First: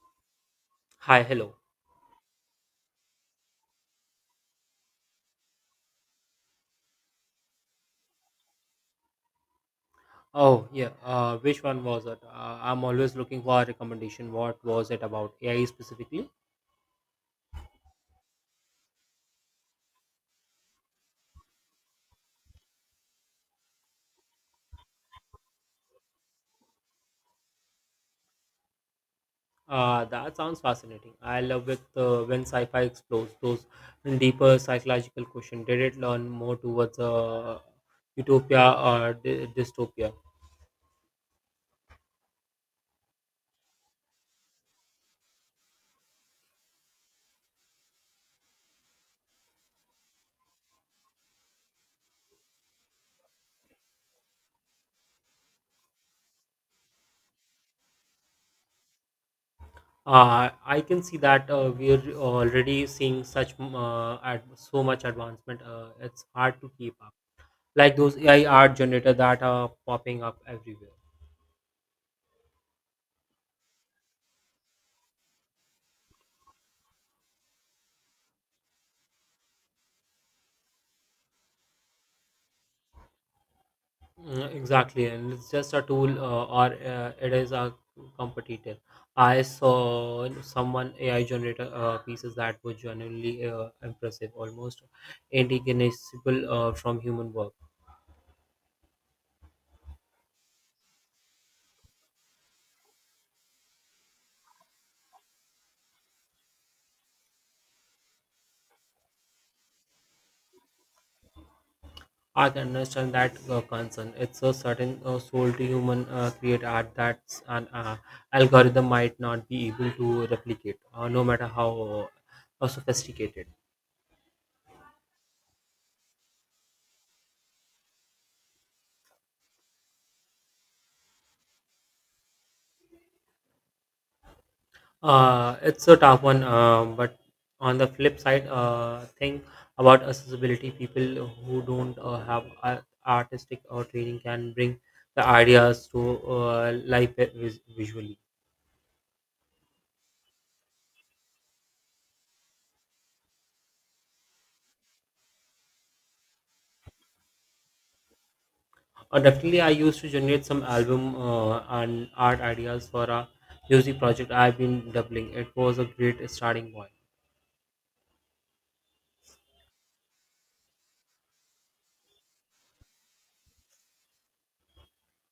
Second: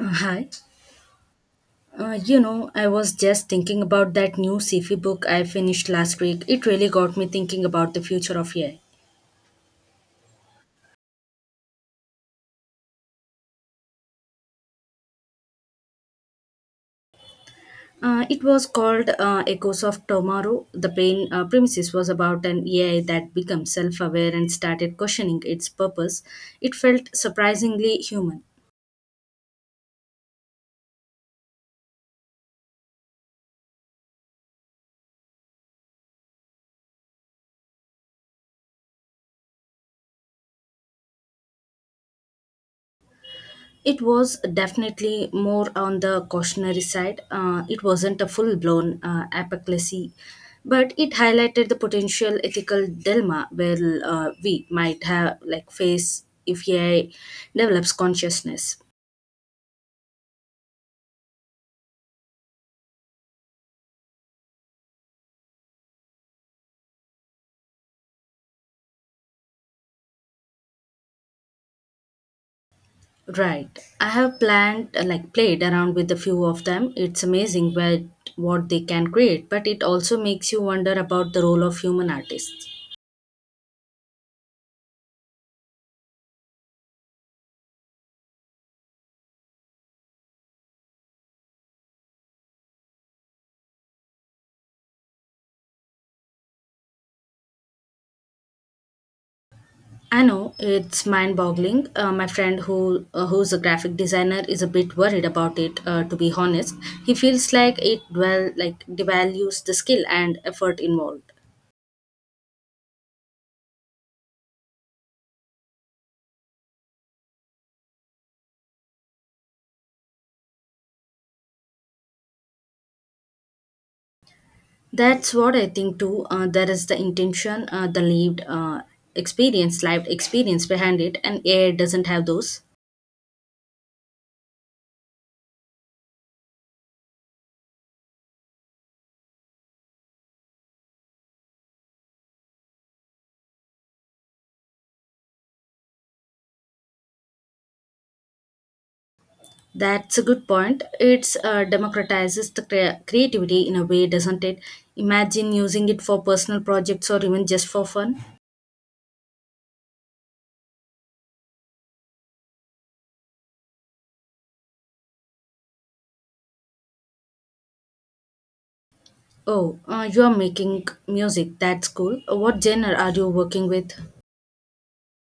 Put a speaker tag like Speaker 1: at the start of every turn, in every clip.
Speaker 1: Hi.
Speaker 2: Hi, hello.
Speaker 1: I was just thinking about that new sci-fi book I finished last week. It really got me thinking about the future of AI.
Speaker 2: Oh, yeah. Which one was it? I'm always looking for a recommendation. What was it about AI specifically?
Speaker 1: It was called Echoes of Tomorrow. The plain premises was about an AI that becomes self-aware and started questioning its purpose. It felt surprisingly human.
Speaker 2: That sounds fascinating. I love it when sci-fi explores those deeper psychological questions. Did it learn more towards utopia or dystopia?
Speaker 1: It was definitely more on the cautionary side. It wasn't a full blown apocalypse, but it highlighted the potential ethical dilemma where we might have like face if AI develops consciousness.
Speaker 2: I can see that we're already seeing such so much advancement. It's hard to keep up. Like those AI art generator that are popping up everywhere.
Speaker 1: Right. I have planned like Played around with a few of them. It's amazing what they can create, but it also makes you wonder about the role of human artists.
Speaker 2: Exactly, and it's just a tool, or it is a competitor. I saw someone AI generator pieces that were genuinely impressive, almost indistinguishable from human work.
Speaker 1: I know it's mind-boggling. My friend, who who's a graphic designer, is a bit worried about it. To be honest, he feels like it like devalues the skill and effort involved.
Speaker 2: I can understand that concern. It's a certain soul to human create art that an algorithm might not be able to replicate, no matter how sophisticated.
Speaker 1: That's what I think too. There is the intention, the lived experience behind it, and AI doesn't have those.
Speaker 2: It's a tough one, but on the flip side, think about accessibility. People who don't have artistic or training can bring the ideas to life visually.
Speaker 1: That's a good point. It's democratizes the creativity in a way, doesn't it? Imagine using it for personal projects or even just for fun.
Speaker 2: Definitely, I used to generate some album and art ideas for a music project I've been doubling. It was a great starting point.
Speaker 1: Oh, you're making music. That's cool. What genre are you working with?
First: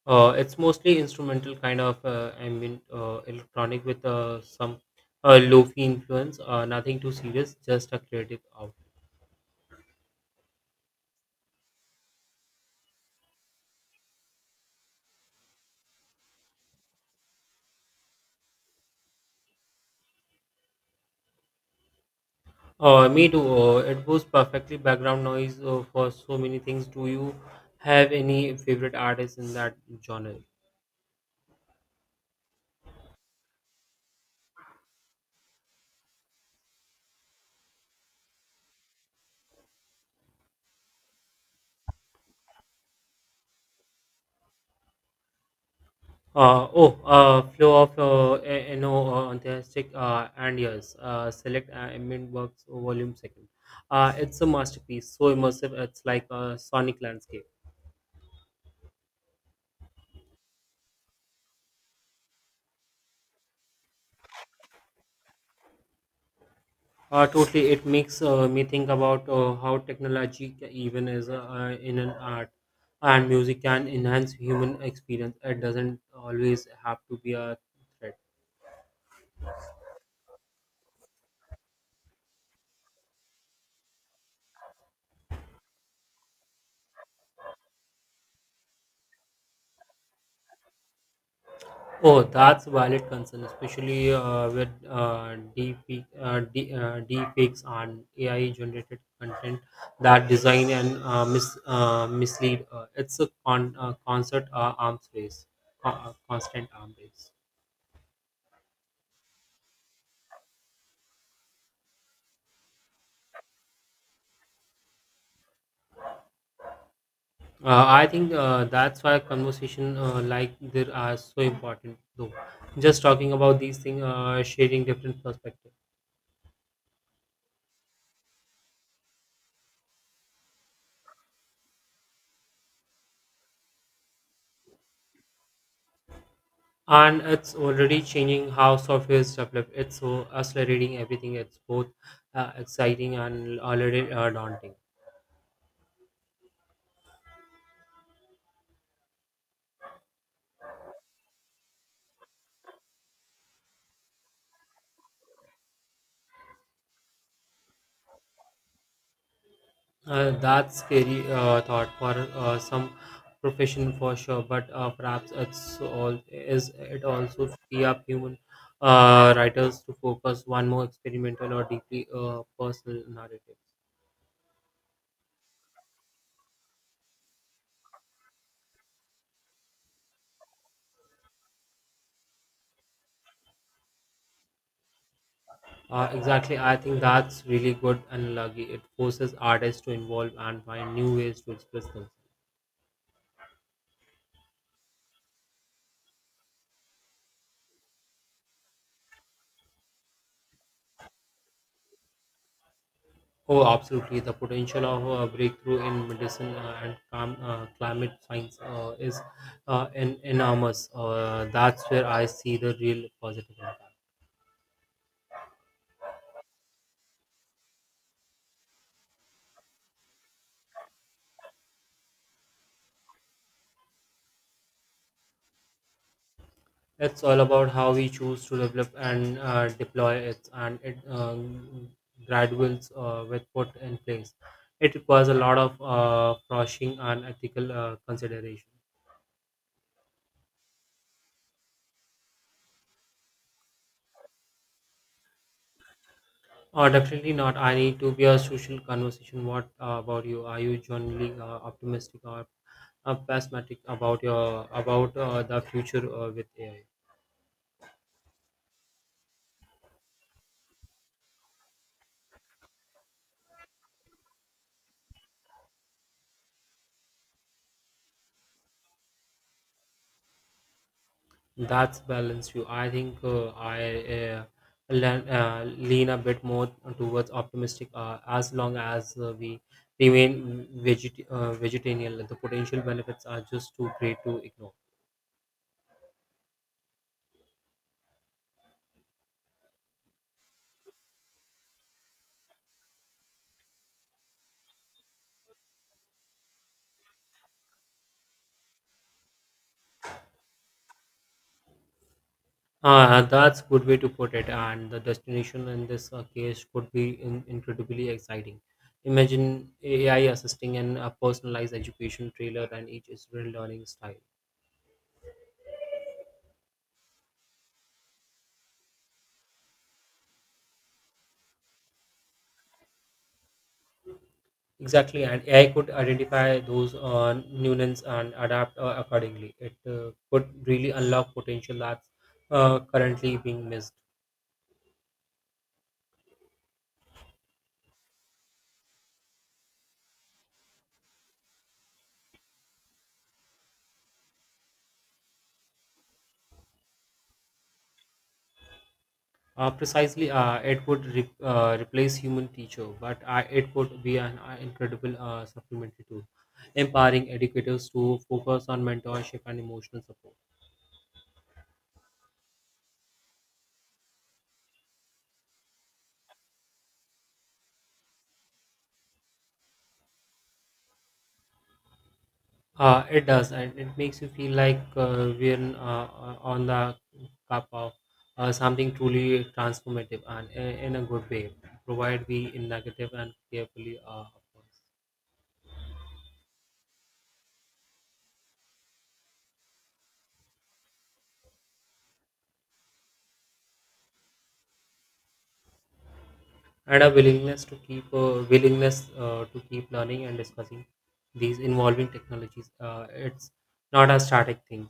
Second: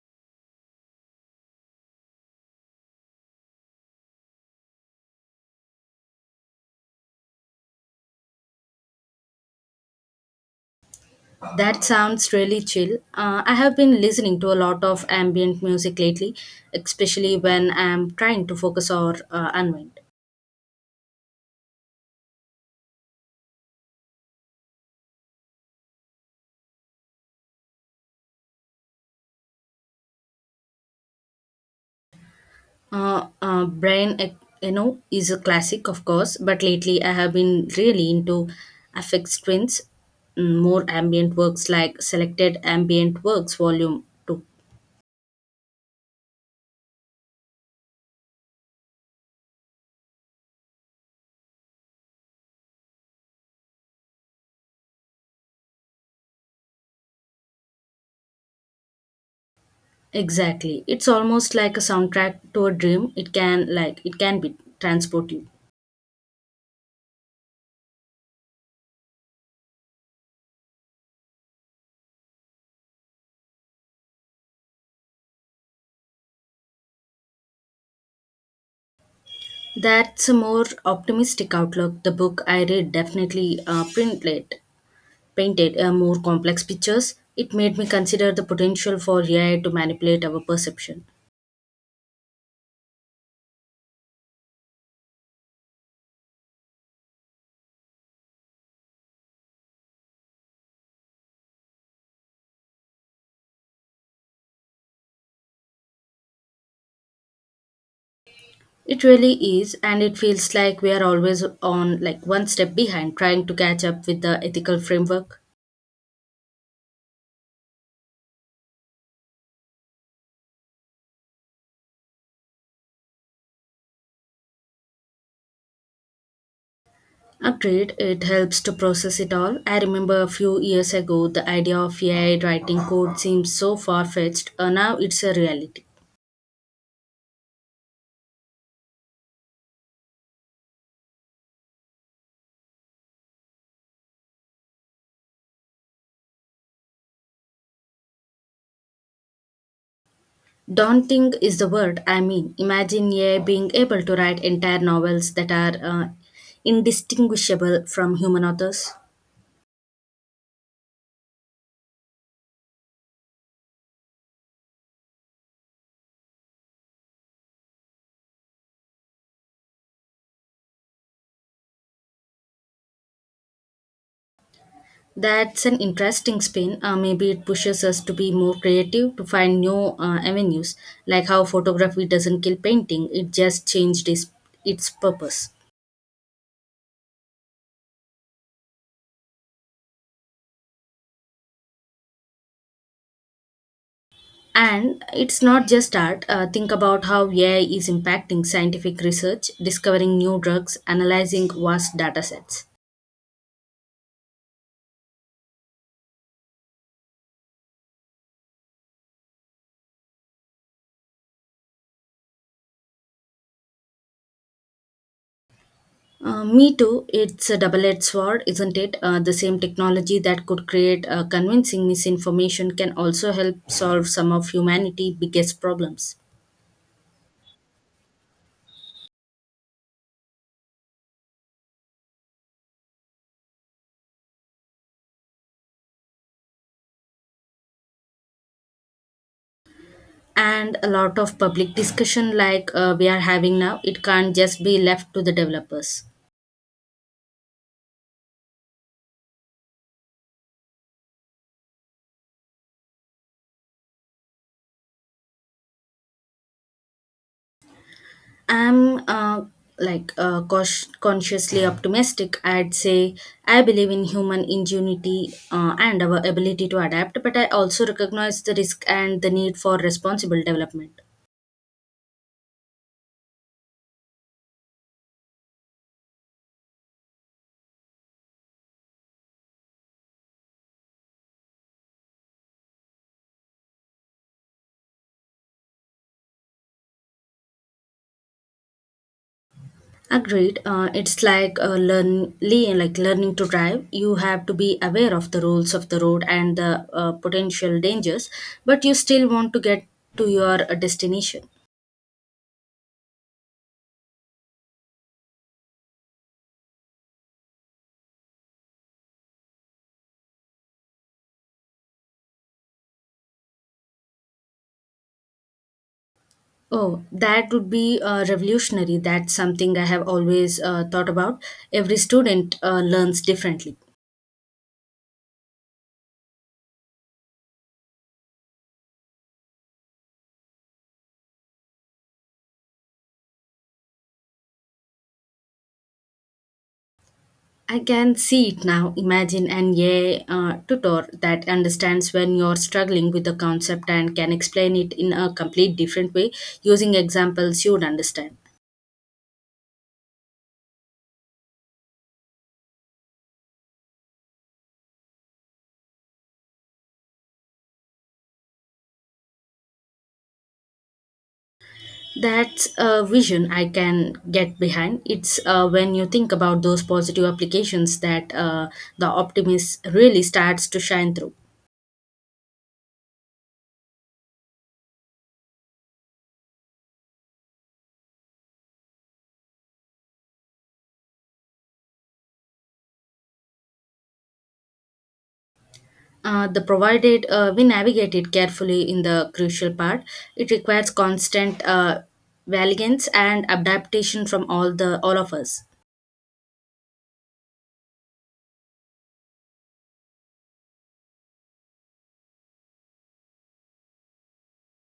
Speaker 2: It's mostly instrumental kind of ambient electronic with some lofi influence. Nothing too serious, just a creative out.
Speaker 1: That sounds really chill. I have been listening to a lot of ambient music lately, especially when I'm trying to focus or unwind.
Speaker 2: Me too. It was perfectly background noise for so many things. Do you have any favorite artists in that genre?
Speaker 1: Uh, uh, Brian Ec- Eno is a classic, of course, but lately I have been really into Affect Twins, mm, more ambient works like Selected Ambient Works Volume 2.
Speaker 2: Oh, flow of enthusiastic and yes, select ambient works volume second. It's a masterpiece, so immersive. It's like a sonic landscape.
Speaker 1: Exactly. It's almost like a soundtrack to a dream. It can like it can be transport you.
Speaker 2: Totally, it makes me think about how technology, even as in an art and music, can enhance human experience. It doesn't always have to be a threat.
Speaker 1: That's a more optimistic outlook. The book I read definitely printed painted more complex pictures. It made me consider the potential for AI to manipulate our perception.
Speaker 2: Oh, that's valid concern, especially with deepfakes and AI-generated content that design and mislead. It's a con- concert arms race, co- constant arms race.
Speaker 1: It really is, and it feels like we are always on like one step behind, trying to catch up with the ethical framework.
Speaker 2: I think that's why conversation like there are so important though. Just talking about these things, sharing different perspectives,
Speaker 1: Agreed, it helps to process it all. I remember a few years ago, the idea of AI writing code seemed so far fetched, and now it's a reality.
Speaker 2: and it's already changing how software is developed. It's so accelerating everything. It's both exciting and a little daunting.
Speaker 1: Daunting is the word, I mean. Imagine AI being able to write entire novels that are indistinguishable from human authors.
Speaker 2: That's scary thought for some profession for sure, but perhaps it's all is it also free up human writers to focus one more experimental or deeply personal narrative.
Speaker 1: That's an interesting spin. Maybe it pushes us to be more creative, to find new avenues, like how photography doesn't kill painting, it just changed its purpose.
Speaker 2: Exactly, I think that's really good and lucky. It forces artists to involve and find new ways to express themselves.
Speaker 1: And it's not just art. Think about how AI is impacting scientific research, discovering new drugs, analyzing vast data sets.
Speaker 2: Oh, absolutely. The potential of a breakthrough in medicine and climate science is enormous. That's where I see the real positive impact.
Speaker 1: Me too, it's a double edged sword, isn't it? The same technology that could create convincing misinformation can also help solve some of humanity's biggest problems.
Speaker 2: It's all about how we choose to develop and deploy it, and it graduates with put in place. It requires a lot of caution and ethical consideration.
Speaker 1: And a lot of public discussion, like we are having now, it can't just be left to the developers.
Speaker 2: Oh, definitely not. I need to be a social conversation. What about you? Are you generally optimistic or pessimistic about your about the future with AI?
Speaker 1: I'm consciously optimistic. I'd say I believe in human ingenuity and our ability to adapt, but I also recognize the risk and the need for responsible development.
Speaker 2: That's balance you. I think I uh, lean a bit more towards optimistic. As long as we remain vegetarian, the potential benefits are just too great to ignore.
Speaker 1: Agreed. It's like like learning to drive. You have to be aware of the rules of the road and the potential dangers, but you still want to get to your destination.
Speaker 2: That's good way to put it. And the destination in this case could be incredibly exciting. Imagine AI assisting in a personalized education trailer and each student learning style.
Speaker 1: Oh, that would be revolutionary. That's something I have always thought about. Every student learns differently.
Speaker 2: Exactly, and AI could identify those nuances and adapt accordingly. It could really unlock potential that's currently being missed.
Speaker 1: I can see it now. Imagine an AI tutor that understands when you're struggling with the concept and can explain it in a complete different way using examples you'd understand.
Speaker 2: Precisely, it would replace human teacher, but it could be an incredible supplementary tool, empowering educators to focus on mentorship and emotional support.
Speaker 1: That's a vision I can get behind. It's when you think about those positive applications that the optimist really starts to shine through.
Speaker 2: It does, and it makes you feel like we're on the cup of something truly transformative and in a good way, provided we in negative and carefully. Of course.
Speaker 1: The provided we navigate it carefully in the crucial part, it requires constant valiance and adaptation from all of us.
Speaker 2: And a willingness to keep learning and discussing these involving technologies it's not a static thing.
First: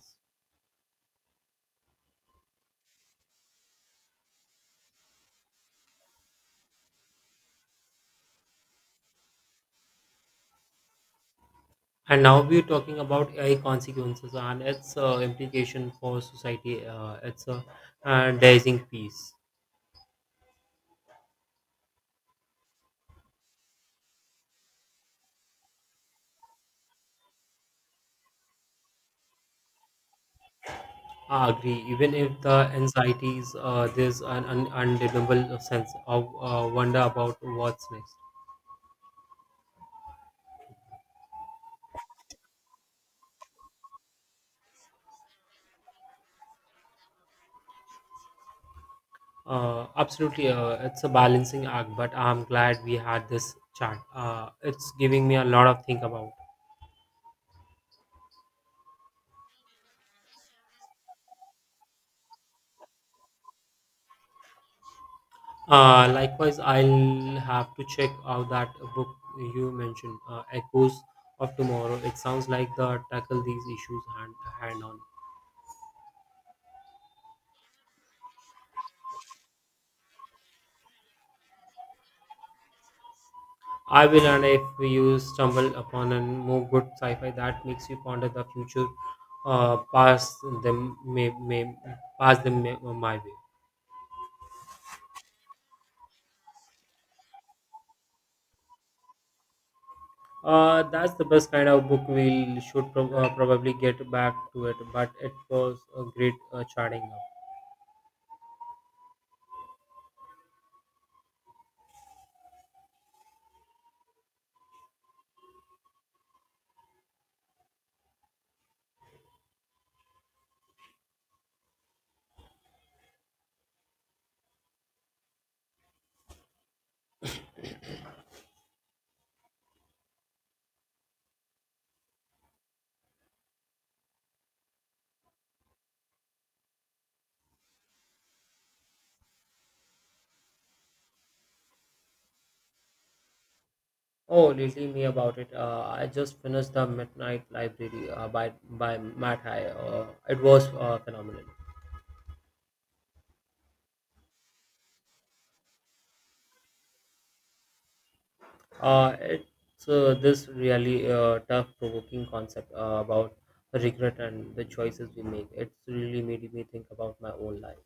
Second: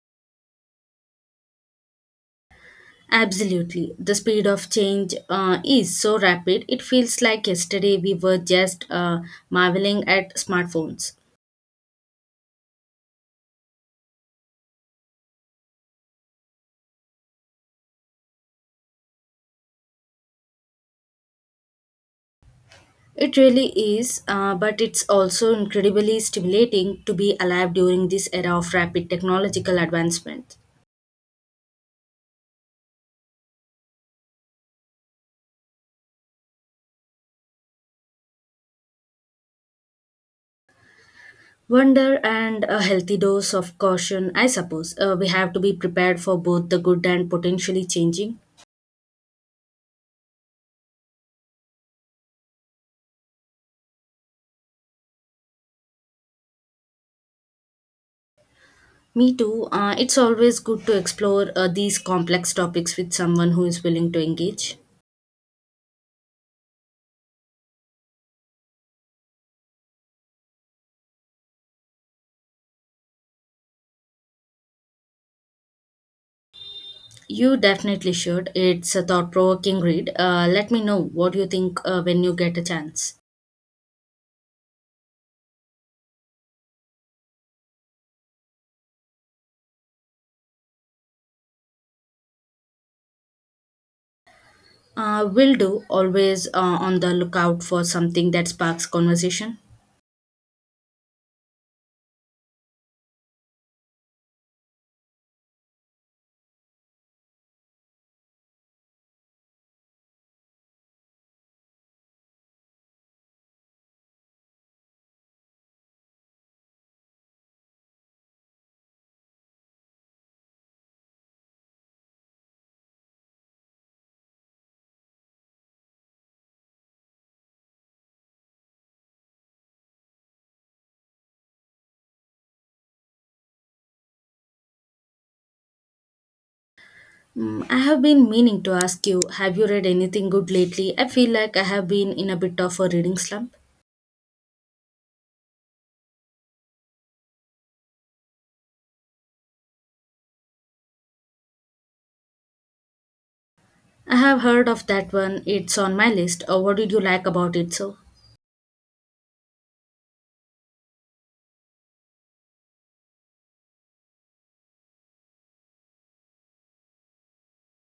Speaker 1: Absolutely, the speed of change is so rapid. It feels like yesterday we were just marveling at smartphones.
Speaker 2: And now we're talking about AI consequences and its implication for society it's a dazing piece.
Speaker 1: It really is, but it's also incredibly stimulating to be alive during this era of rapid technological advancement.
Speaker 2: I agree. Even if the anxieties, there's an undeniable sense of wonder about what's next.
Speaker 1: Wonder and a healthy dose of caution, I suppose. We have to be prepared for both the good and potentially changing.
Speaker 2: Absolutely, it's a balancing act, but I'm glad we had this chat. It's giving me a lot of think about.
Speaker 1: Me too. It's always good to explore these complex topics with someone who is willing to engage.
Speaker 2: Likewise, I'll have to check out that book you mentioned, Echoes of Tomorrow. It sounds like the tackle these issues hand on.
Speaker 1: You definitely should. It's a thought provoking read. Let me know what you think when you get a chance.
Speaker 2: I will, and if you stumble upon a more good sci-fi that makes you ponder the future, uh, pass them may may pass them may, my way.
Speaker 1: Will do. Always on the lookout for something that sparks conversation.
Speaker 2: That's the best kind of book we should probably get back to it, but it was a great chatting up.
Speaker 1: Mm, I have been meaning to ask you, have you read anything good lately? I feel like I have been in a bit of a reading slump.
Speaker 2: Oh, little me about it. I just finished The Midnight Library by Matt High. It was phenomenal.
Speaker 1: I have heard of that one, it's on my list. What did you like about it so?
Speaker 2: It's this really tough provoking concept about regret and the choices we make. It's really made me think about my own life.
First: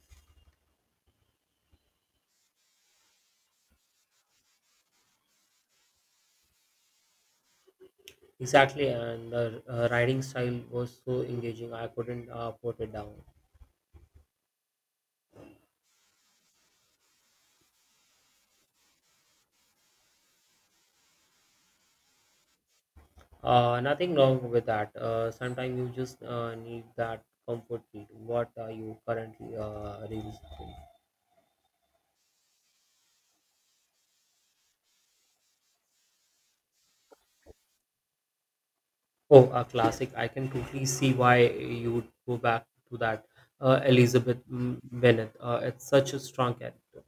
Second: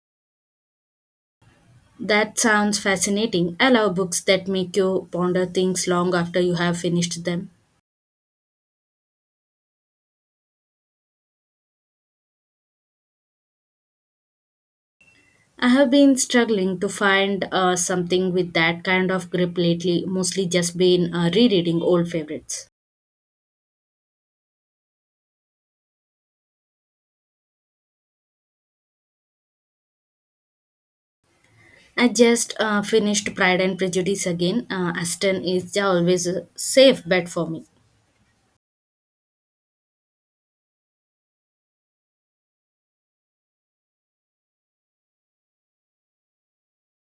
Speaker 1: That sounds fascinating. I love books that make you ponder things long after you have finished them.
Speaker 2: Exactly, and the writing style was so engaging, I couldn't put it down.
Speaker 1: I have been struggling to find something with that kind of grip lately, mostly just been rereading old favorites.
Speaker 2: Nothing wrong with that. Sometimes you just need that comfort need. What are you currently revisiting?
Speaker 1: I just finished Pride and Prejudice again. Aston is the always a safe bet for me.
Speaker 2: Oh, a classic. I can totally see why you would go back to that. Elizabeth Bennet. It's such a strong character.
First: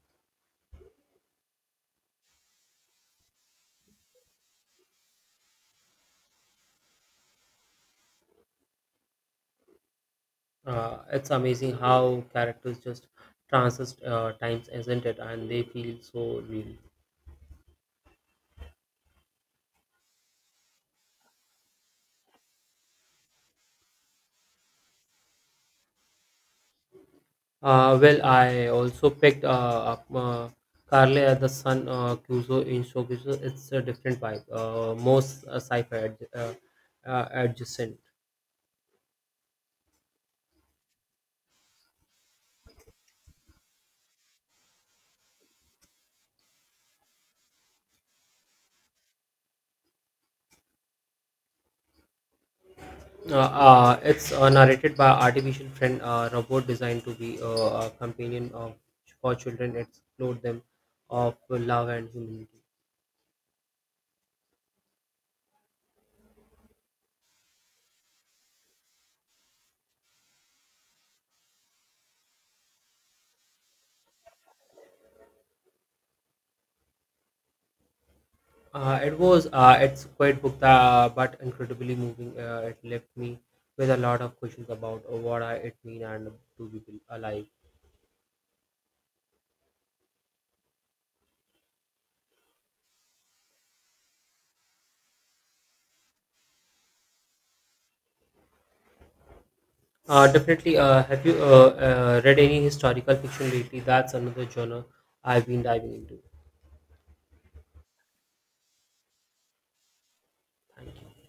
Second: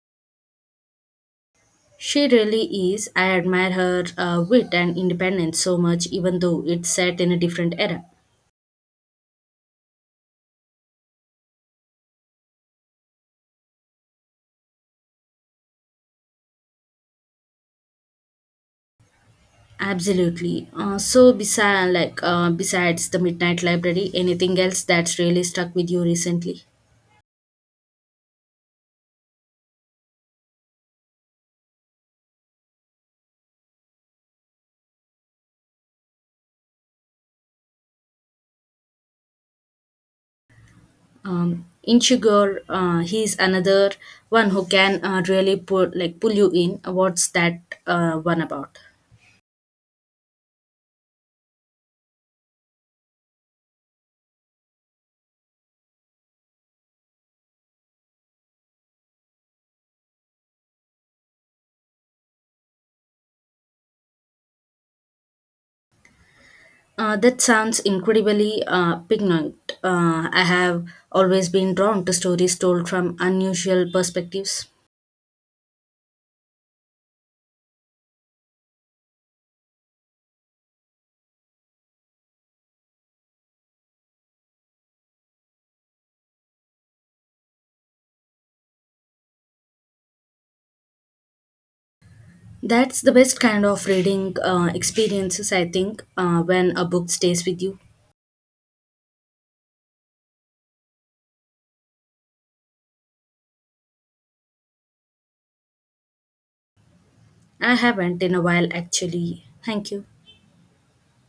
Speaker 1: She really is. I admire her wit and independence so much, even though it's set in a different era.
Speaker 2: It's amazing how characters just transist times, isn't it? And they feel so real.
Speaker 1: Absolutely. So, besides, besides the Midnight Library, anything else that's really stuck with you recently?
Speaker 2: Well, I also picked up Carly the Sun Cuso in Showcase. It's a different vibe, most adjacent.
Speaker 1: Inchigur, he's another one who can really pull you in. What's that one about?
Speaker 2: It's narrated by artificial friend robot designed to be a companion of, for children. Explore them of love and humanity.
Speaker 1: That sounds incredibly poignant. I have always been drawn to stories told from unusual perspectives.
Speaker 2: It's quite book but incredibly moving. It left me with a lot of questions about what I, it mean and to be alive.
Speaker 1: That's the best kind of reading experiences, I think, when a book stays with you.
Speaker 2: Definitely. Have you read any historical fiction lately? That's another genre I've been diving into.
Speaker 1: I haven't in a while, actually. Thank you.
Speaker 2: Thank you.